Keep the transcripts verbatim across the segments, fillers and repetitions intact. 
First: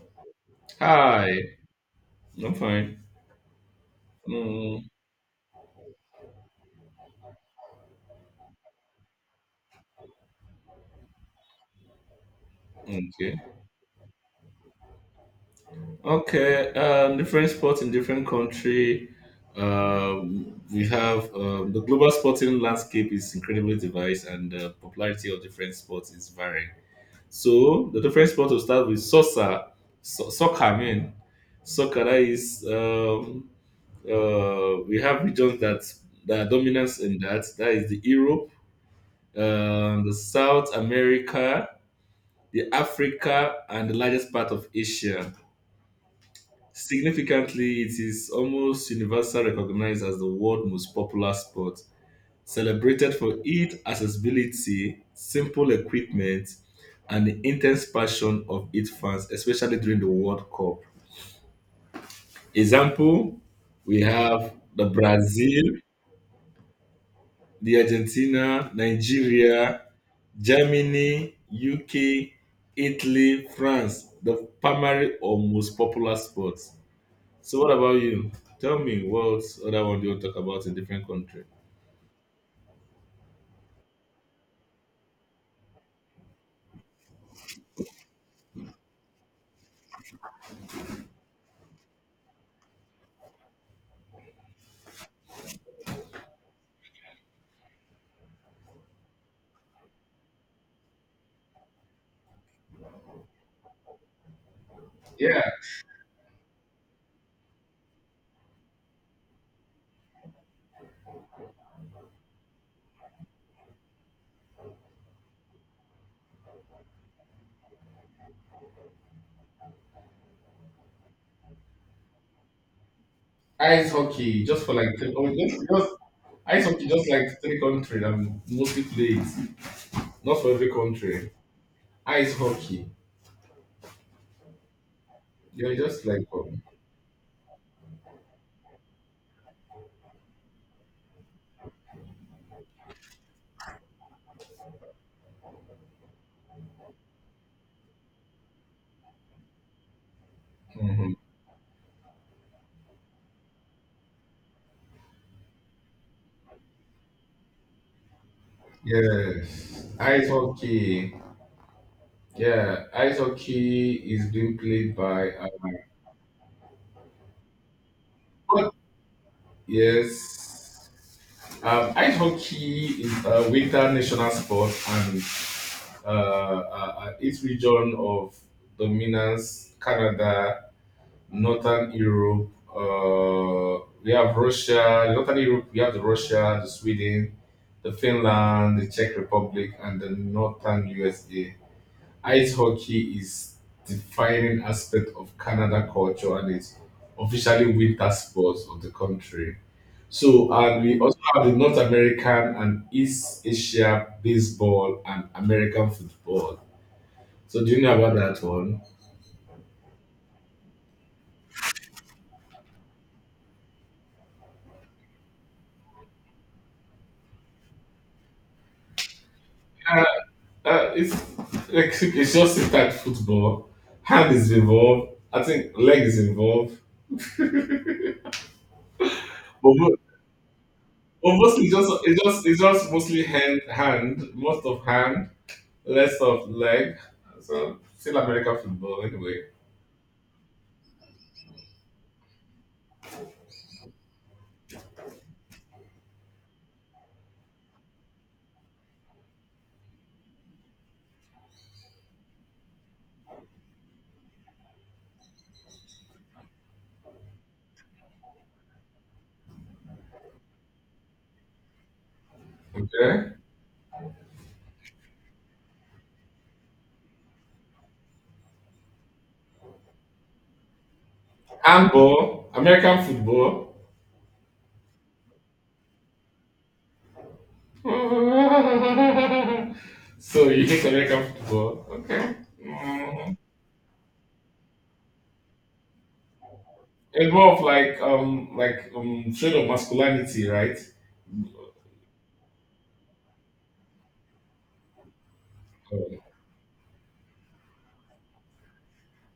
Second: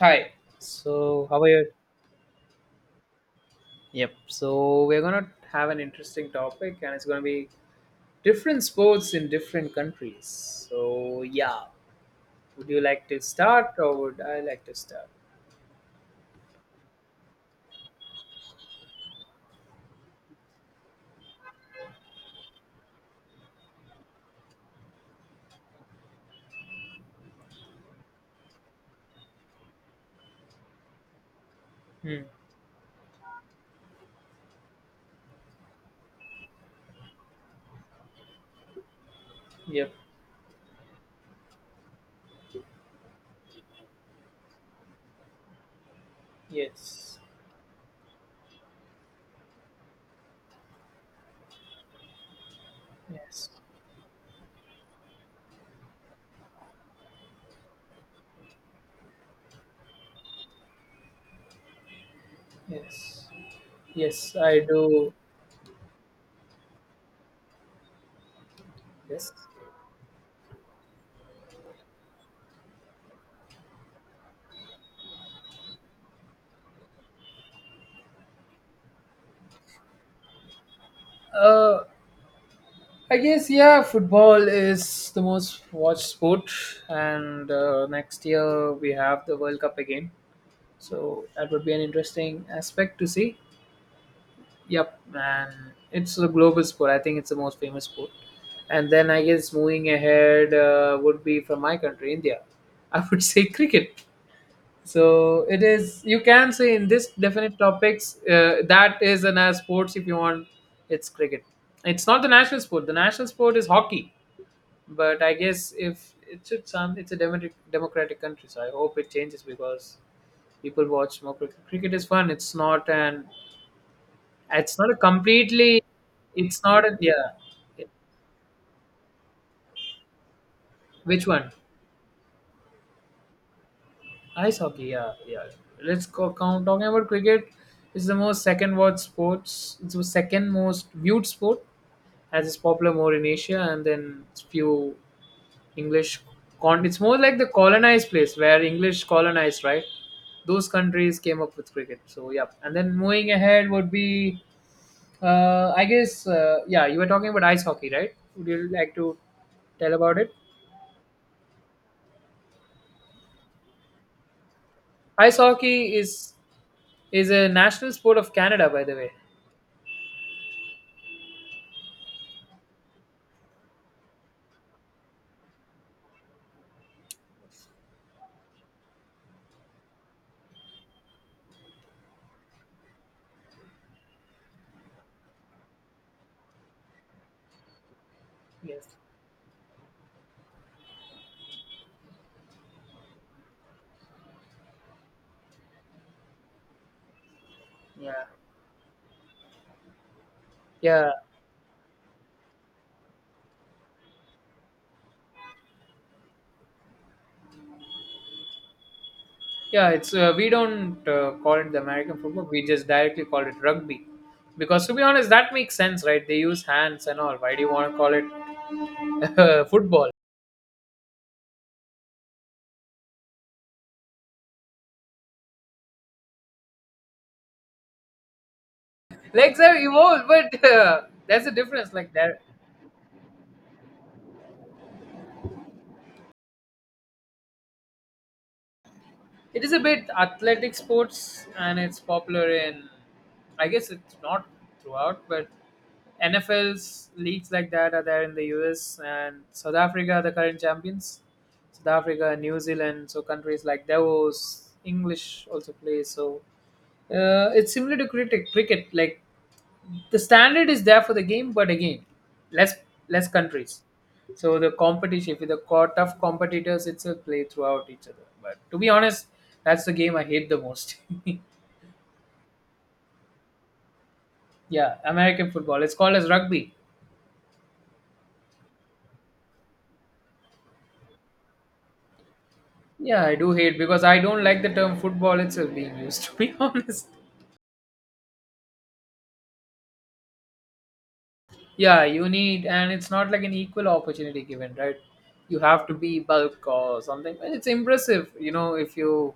Hi. So, how are Hi, you? I'm fine. Yep. So, Mm, we're going to have an interesting topic, and it's going to be different sports in different countries. So, yeah. Would you like to okay. start, or would I like to start? Okay. Um, different sports in different country. Um, we have um, The global sporting landscape is incredibly diverse, and the popularity of different sports is varying. So the different sports will start with soccer. So- soccer, I mean, Soccer that Hmm. is. Um, uh, we have regions that that are dominant in that. That is the Europe, Yep. um, the South America, the Africa, and the largest part of Asia. Yes. Significantly, it is almost universally recognized as the world's most popular sport, celebrated for Yes. its accessibility, simple equipment, and the intense passion of its fans, especially during the World Cup. Yes. Example, we Yes, have I the do. Brazil, the Argentina, Yes. Nigeria, Germany, U K, Italy, France, the primary or most popular sport. So what about you? Tell me what other one do you want to talk about in different country? Uh, I guess, yeah, football is the most watched sport, and uh, next year we have the World Cup again. So, that would be an interesting aspect to see. Yep, and it's a global sport. I think it's the most famous sport. And then I guess moving ahead uh, would be from my country, India. I would say cricket. Yeah, So it is. You can say in this definite topics uh, that is an as sports if you want. It's cricket. It's not the national sport. The national sport is hockey. But I guess if it's it's, um, it's a democratic democratic country, so I hope it changes because people watch more cricket. Cricket is fun. It's not an ice hockey just for it's like not a three, oh, just, completely just it's ice not hockey a just like yeah. three country that mostly play it. Not for every Which country. one? Ice hockey. Ice hockey, yeah, yeah. You're Let's just like go um, count talking about cricket it's the most second watch sports. It's the second most viewed sport as it's popular more in Asia, and then it's few English con it's more like the colonized place where English colonized, right? Those mhm. countries came up with cricket. So yeah, and then moving ahead would be, uh, I guess, uh, yeah, you were talking about ice hockey, right? Would you like to Yes. tell about Ice it? hockey. Yeah, ice hockey is being played by Ice uh, hockey is is a national sport of Canada, what- by the way. yes. Um, ice hockey is a winter national sport and uh, uh, its region of dominance, Canada, Northern Europe. Uh, we have Russia, Northern Europe. We have the Russia, the Sweden, the Finland, the Yes. Czech Republic, and the Northern U S A. Ice hockey is defining aspect of Canada culture and it's officially winter Yeah. sports of the country. So, and we Yeah. also have the North American and East Asia baseball and American football. So do you know about that one? Yeah. It's uh, we don't uh, call it the American football. We just directly call it rugby, because to be honest, that makes sense, right? They use hands and all. Why do you want to call it uh, football. Uh, it's like it's just like football. Hand is involved. I think leg is involved. Legs But, are mo- evolved, but uh, but there's a mostly just difference. Like it's there, just it's just mostly hand hand most of hand, less of leg. So still American football anyway. it is a bit athletic sports, and it's popular in. I guess it's not throughout, but N F L's leagues like that are there in the U S and South Africa. Are the current champions, South Africa, New Zealand, so countries like Davos, English also play. So uh, it's similar to cricket. Cricket, like the standard is there for the game, but again, less less Okay. countries. So the competition, with the co- tough competitors, it's a play throughout each other. But to be honest, that's the game I hate the most. Handball, American football. yeah, American football. It's called as rugby. so you hate American football? Okay. Yeah, I do hate because I don't like the term football itself being used. To be honest, Involve like um like um shade of masculinity, right? yeah, you need, and it's not like an equal opportunity given, right? You have to be bulk or something. It's impressive, you know, if you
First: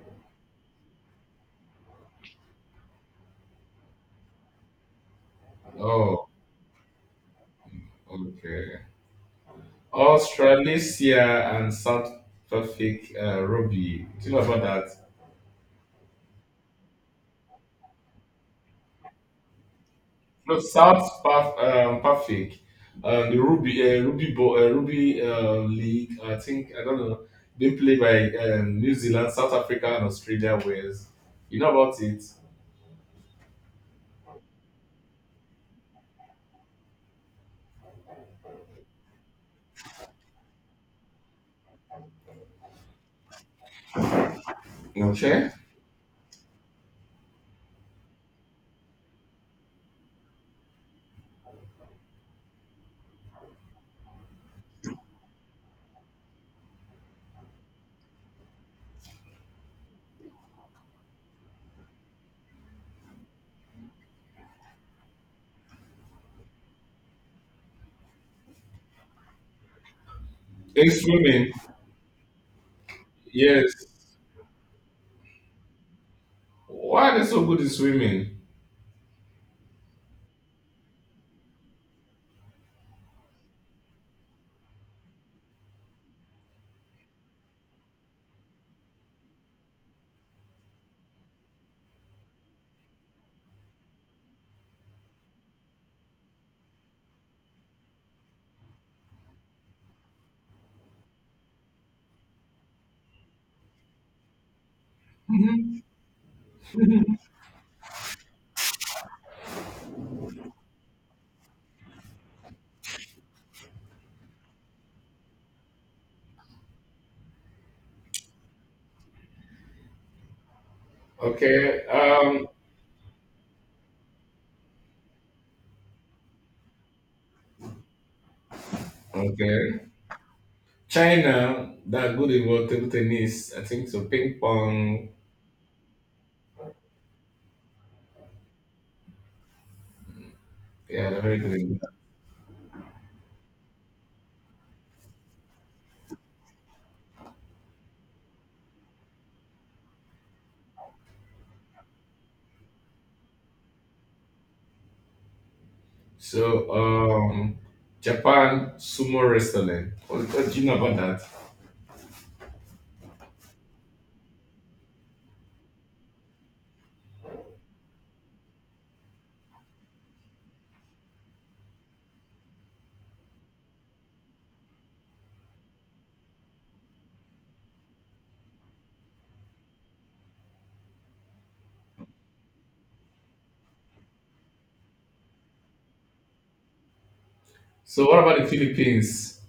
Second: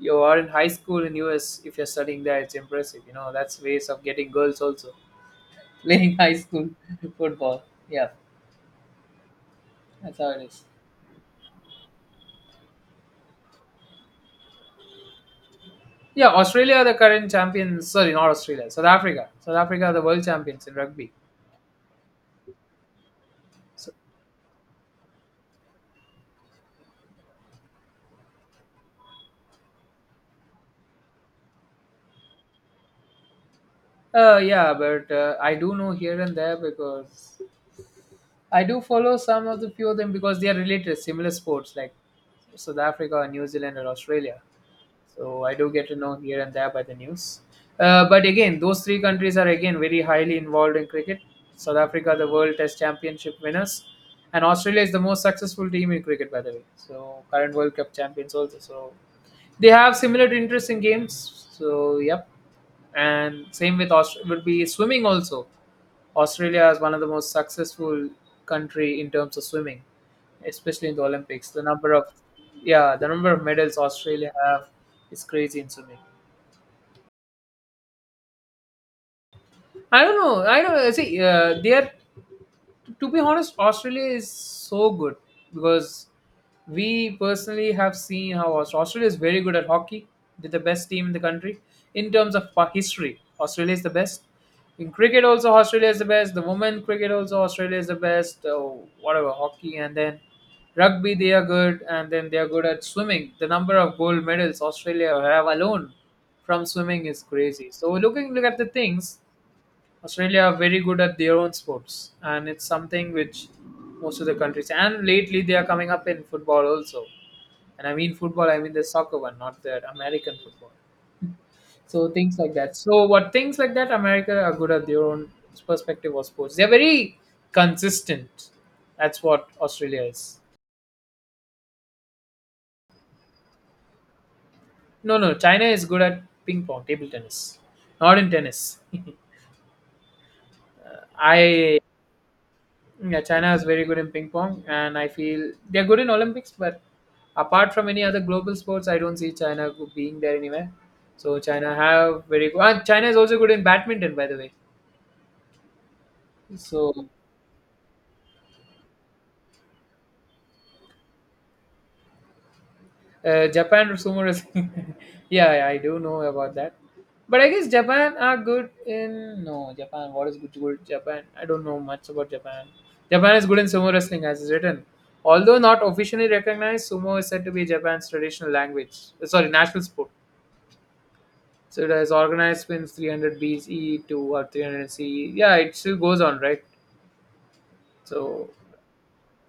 you are in high school in U S if you're studying there, it's impressive, you know, that's ways of getting girls also playing Oh, high school football. Yeah, okay. that's how it is. Australasia and South Pacific uh, Ruby. Do you know about that? Yeah, Australia are the current champions sorry, not Australia, South Africa, South Africa are the world No, champions in rugby. South Path, um, Pacific, um, the Ruby So, uh, Ruby Bo- uh, Ruby uh, League. I think I don't know. They play by um, New Zealand, South Africa, and Australia. Where's you know about it? uh, yeah, but uh, I do know here and there because I do follow some of the few of them because they are related similar sports like South Africa, New Zealand or Australia. Okay. So Okay. I do get to know here and there by the news. Uh, but again, those three countries are again very highly involved in cricket. South Africa, the World Test Championship winners, and Australia is the most successful team in cricket, by the way. So current World Cup champions also. So they have similar interests in games. So yep, and same with Aust- would be swimming also. Australia is one of the most successful country in terms of swimming, especially In in the Olympics. swimming, The number of, yeah, the number of yes. medals Australia have is crazy in swimming. Why are they so good in swimming? I don't know. I don't see. Uh, they are to be honest, Australia is so good because we personally have seen how Aus- Australia is very good at hockey. They're the best team in the country in terms of uh, history. Australia is the best. In cricket, also Australia is the best. The women cricket also Australia is the best. Uh, whatever hockey and then rugby, they are good, and then they are good at swimming. The number of gold medals Australia have alone from swimming is crazy. So looking look at the things, Australia are very good at their own sports, and it's something which most of the countries, and lately they are coming up in football also. And I mean football, I mean the soccer one, not the American football. Okay. So things Um, like that. So what things like that, America are good at their own perspective of sports. They're very consistent. That's what okay. Australia is. China, they're good in what, table tennis, I think so. Ping pong. No, no, China is good at ping pong, table tennis, not in tennis. Yeah, they're very I good. Yeah, China is very good in ping pong, and I feel they're good in Olympics. But apart from any other global sports, I don't see China go- being there anywhere. So China have very good. Ah, China is also good in badminton, by the way. So, So um, Japan sumo wrestling. What, what do you know about that? uh, Japan sumo wrestling. yeah, yeah, I do know about that. But I guess Japan are good in no Japan. What is good good Japan? I don't know much about Japan. Japan is good in sumo wrestling, as is written. Although not officially recognized, sumo is said to be Japan's traditional language. Sorry, national sport. So it has organized spins three hundred B C E to what three hundred C E. Yeah, it still goes on, right? So, what about the So Philippines?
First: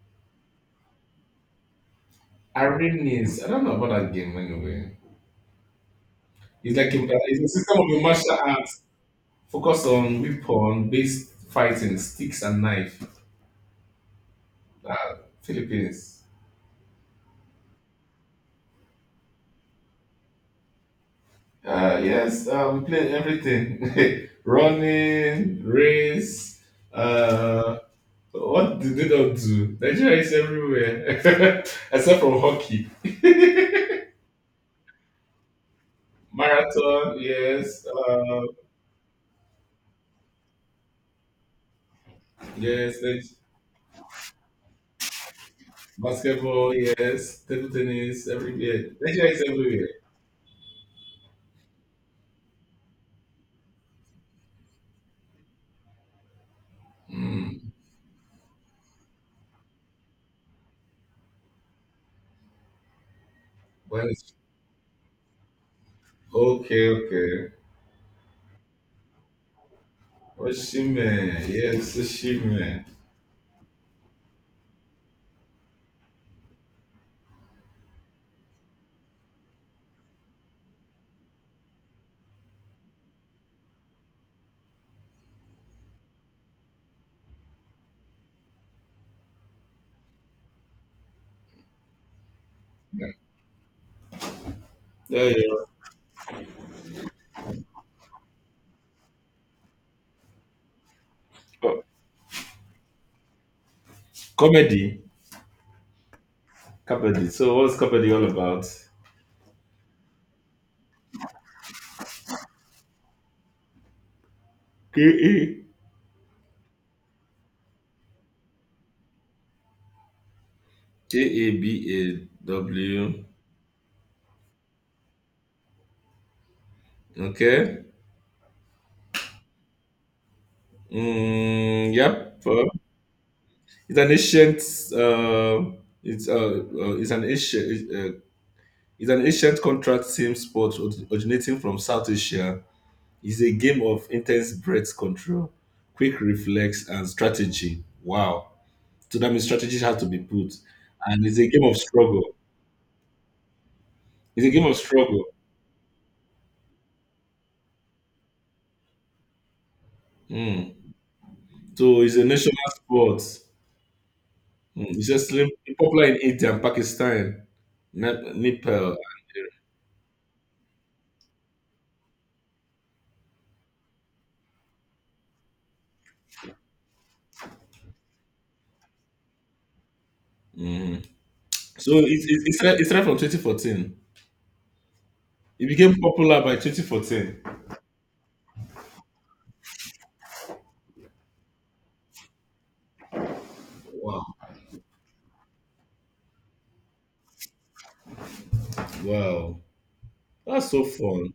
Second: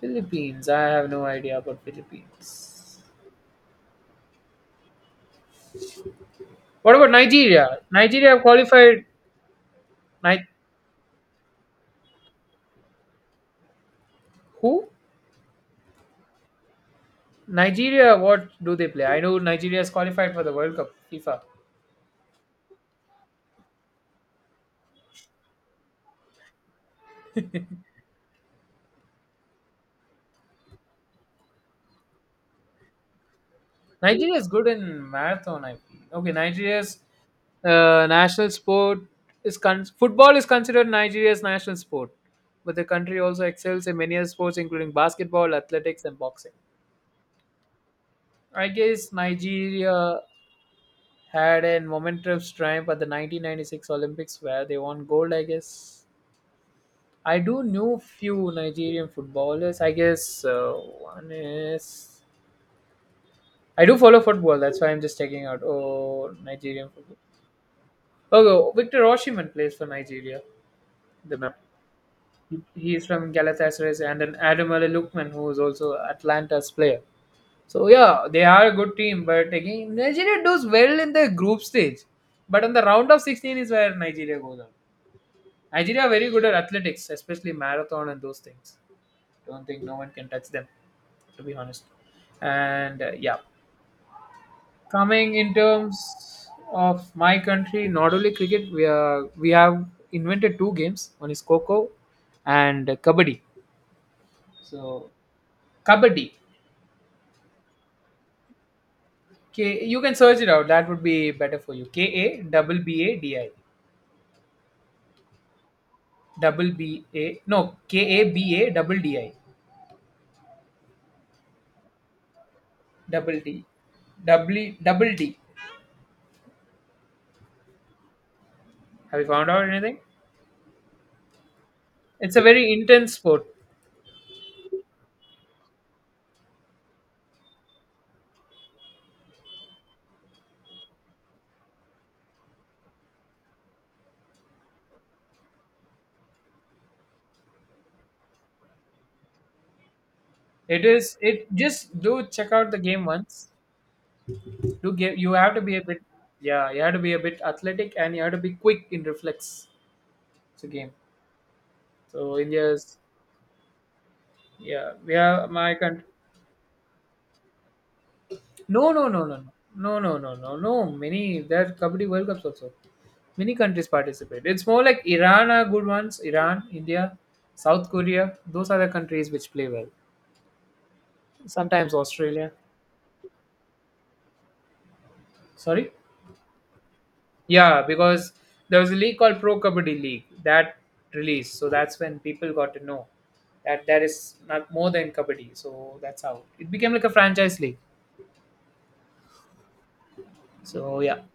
Philippines, I have no idea about Philippines. Aranis. I don't know about that game anyway. It's like What a, about it's a Nigeria? system of a Nigeria martial have arts qualified. focused on Ni- weapon based fighting, sticks and knife. who? Philippines. Nigeria. What do they play? I know Nigeria is qualified for the World Cup FIFA. Uh, yes, uh, we play everything, running, race. Uh, what do they not do? Nigeria is everywhere, except from hockey. Nigeria is good in marathon. I feel okay. Nigeria's Marathon, yes. uh, Uh, national sport is con- football is considered Nigeria's national sport, but the yes, country like also excels in many other sports, including basketball, athletics, and boxing. basketball, yes. Table tennis, I everywhere. guess Nigeria is everywhere. Nigeria had a momentous triumph at the nineteen ninety-six Olympics where they won gold. I guess I do know few Nigerian footballers. I guess uh, one is, I do Well, follow it's- football. That's why I'm just checking out. Oh, Nigerian okay, football. okay. Oh, oh, Victor Oshiman plays for Nigeria. Oshime, The man. yes, He Oshime. he is from Galatasaray, and then Adam Ali Lukman, who is also Atlanta's player. So yeah, they are a good team, but again Nigeria does well in the group stage. But in the round of sixteen is where Nigeria goes on. Nigeria are very good at athletics, especially marathon and those things. Don't think no one can touch them, to be honest. And uh, yeah, Yeah, coming in yeah. terms of my country, not only cricket, we are we have invented two games. One is Co- Coco and Kabaddi. Comedy, So Kabaddi, comedy. So, what's comedy all about? K, you can search it out. That would be better for you. K A double B A D I. K A double B A no K A B A double D I K A B A W. double D double double D. Okay. Have you found out anything? Mm, It's yep. a Uh, very intense sport. It's an ancient. Uh, it's uh, uh, it's an ancient. uh, It's an ancient contract team sport orig- originating from South Asia. It's a game of intense breath control, quick reflex, and strategy. Wow. So that means strategy has to be put. It is. And it's a It game of just struggle. do check out the game once. It's a game of Do give struggle. you have to be a bit, yeah, you have to be a bit athletic, and you have to be quick in reflex. It's a Mm. game. So it's a So national India's, sport. Mm. yeah, It's we just have slim- my country. Popular in India and Pakistan, Ne- No Nepal. no no no no no no no no no many, there are kabaddi World Cups also. Many countries participate. It's more like Iran are good ones. Iran, India, South Korea. Those are the countries which play well. Sometimes So it, it, Australia. it, started, it started from twenty fourteen. It Sorry? became popular by twenty fourteen. Yeah, because there was a league called Pro Kabaddi League that released. So that's when people got to know that there is not more than Kabaddi. So that's how it became like a franchise league. Wow. That's so So yeah, fun.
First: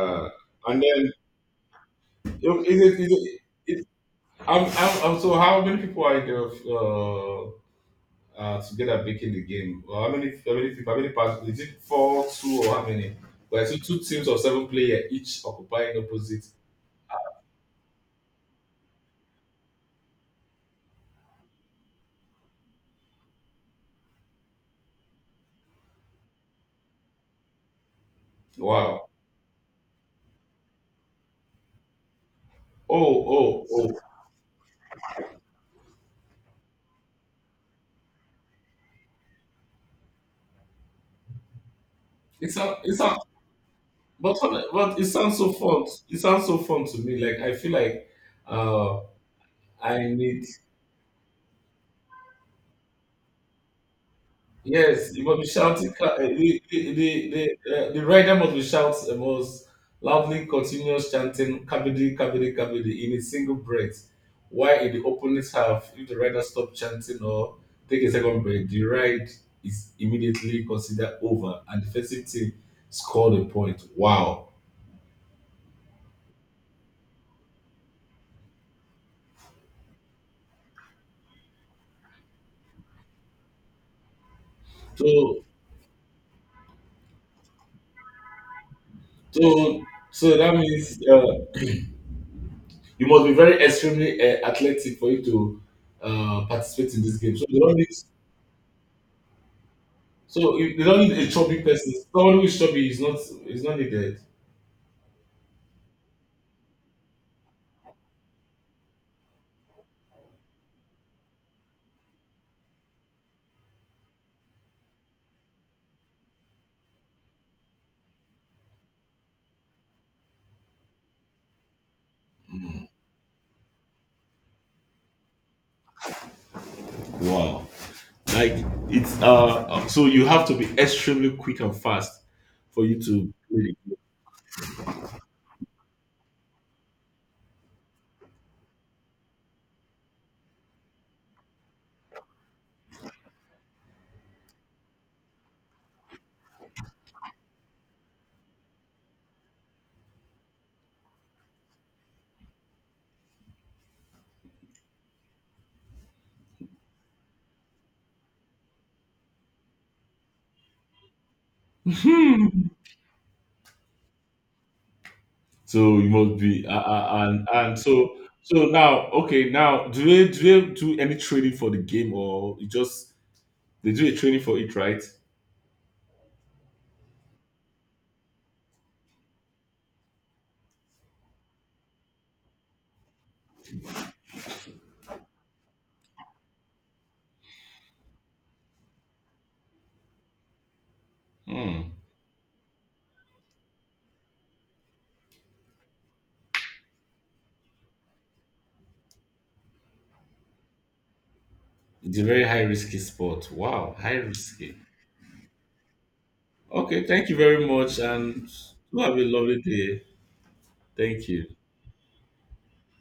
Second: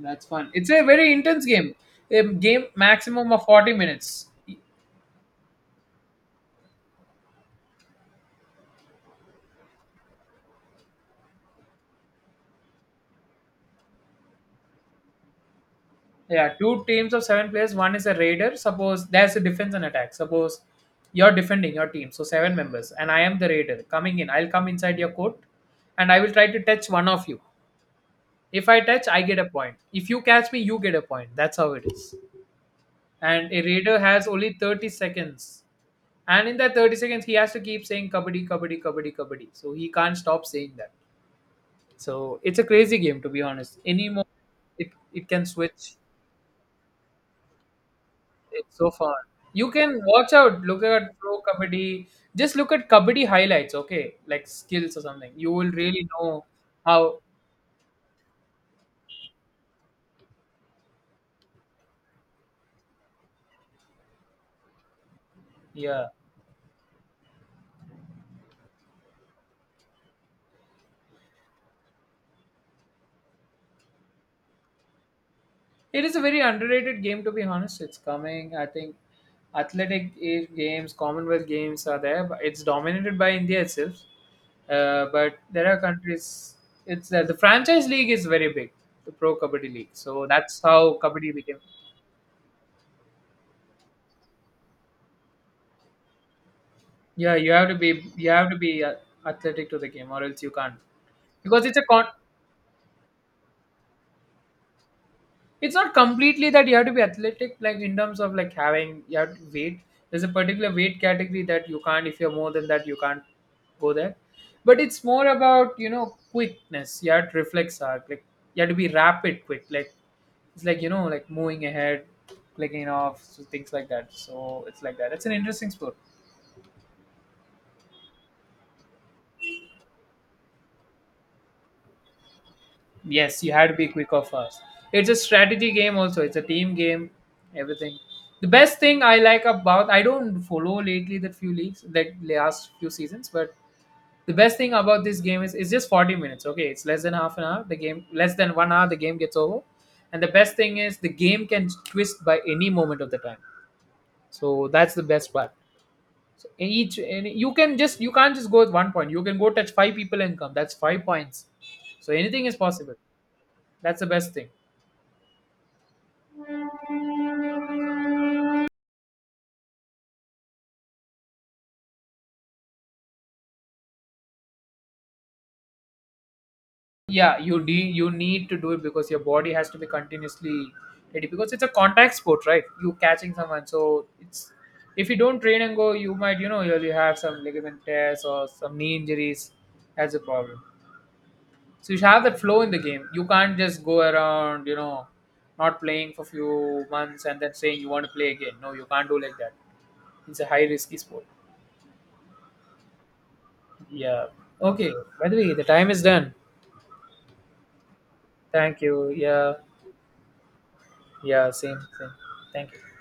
that's fun. It's a and very then intense game. A yo, game Is it, is maximum it, of forty it, minutes. I'm, I'm, I'm, so how many people are there uh, uh, together making the game? Or how many how many people, how many parts is it, four, two, or how many? Well, I see two teams of seven players each occupying opposite. Yeah, two teams of seven players. One is a raider. Suppose there's a defense and attack. Suppose you're defending your team, so seven members, and I am the raider coming in. I'll come inside your court, and I will try to touch one of you. If I touch, Wow. I get a point. If you catch me, you get a point. That's how it is. Oh, And a oh, oh. raider has only thirty seconds, and in that thirty seconds, he has to keep saying kabaddi, kabaddi, kabaddi, kabaddi. So he can't stop saying that. So It it's a sounds it crazy sound, game, to be honest. Any moment, but, it, but it it sounds can so fun. switch. It sounds so fun to me. Like I feel like It's so uh, fun. You can I watch need, out, look at pro kabaddi. Just look at kabaddi highlights, okay? Like skills or yes, you something. must be You will shouting. really cla- eh, know The the how. the the, uh, the rider must be shouts eh, must loudly continuous chanting "Kabidi, Kabidi, Kabidi" in a single breath. While in the opponent's half, Yeah, if the rider stops chanting or take a second break, the ride is immediately considered over, and the defensive team scored a point. Wow! it is a very underrated game, to be honest. It's coming. I think athletic a- games, Commonwealth games are there, but it's dominated by India itself. Uh, but So there are countries. It's uh, the franchise league is very big, the pro kabaddi so league. So so that that's how means kabaddi became. uh, you must be very extremely uh, athletic for you to uh, participate in this Yeah, game. So you they have to don't need, be you have to be uh, athletic to the game, or else you so can't. you, they don't need a chubby Because it's a person. con. Someone who is chubby is not is not needed. It's not completely that you have to be athletic, like in terms of like having you have to weight. There's a particular weight category that you can't. If you're more than that, you can't go there. But it's more about, you know, quickness. You have to reflex arc. Like you have to be rapid, quick. Like it's like, you know, like moving ahead, clicking off, so things like that. So it's like that. It's an interesting sport. Wow. Like it's uh uh, so you have to be extremely quick and fast for you to Yes, you play had to the be game. quick or fast. It's a strategy game also. It's a team game, everything. The best thing I like about, I don't follow lately the few leagues like last few seasons, but the best thing about this game is it's just forty minutes. Okay, it's less than half an hour. The game less than one hour, the game gets over. And the best thing is the game can twist by any moment of the time. So that's the best part. So each, and you can just you can't just go with one point. You can go touch five people and come. That's five points. So anything is possible. That's the best thing. So you must be uh, uh, and and so so now okay now do they do they do any training for the game, or you just they do a training for it, right? Yeah, you de you need to do it because your body has to be continuously ready because it's a contact sport, right? You catching someone, so it's if you don't train and go, you might, you know, you'll, you have some ligament tears or some knee injuries. That's a problem. So Hmm. you should have that flow in the game. You can't just go around, you know, not playing for few months and then saying you want to play again. No, you can't do like that. It's a high risky sport. It's a very high risky sport. Wow, high Yeah. risky. Okay. By the way, the time is done. Okay, thank you very much, and Thank you you. have a Yeah. lovely day. Thank you. Yeah. Same. Same. Thank you.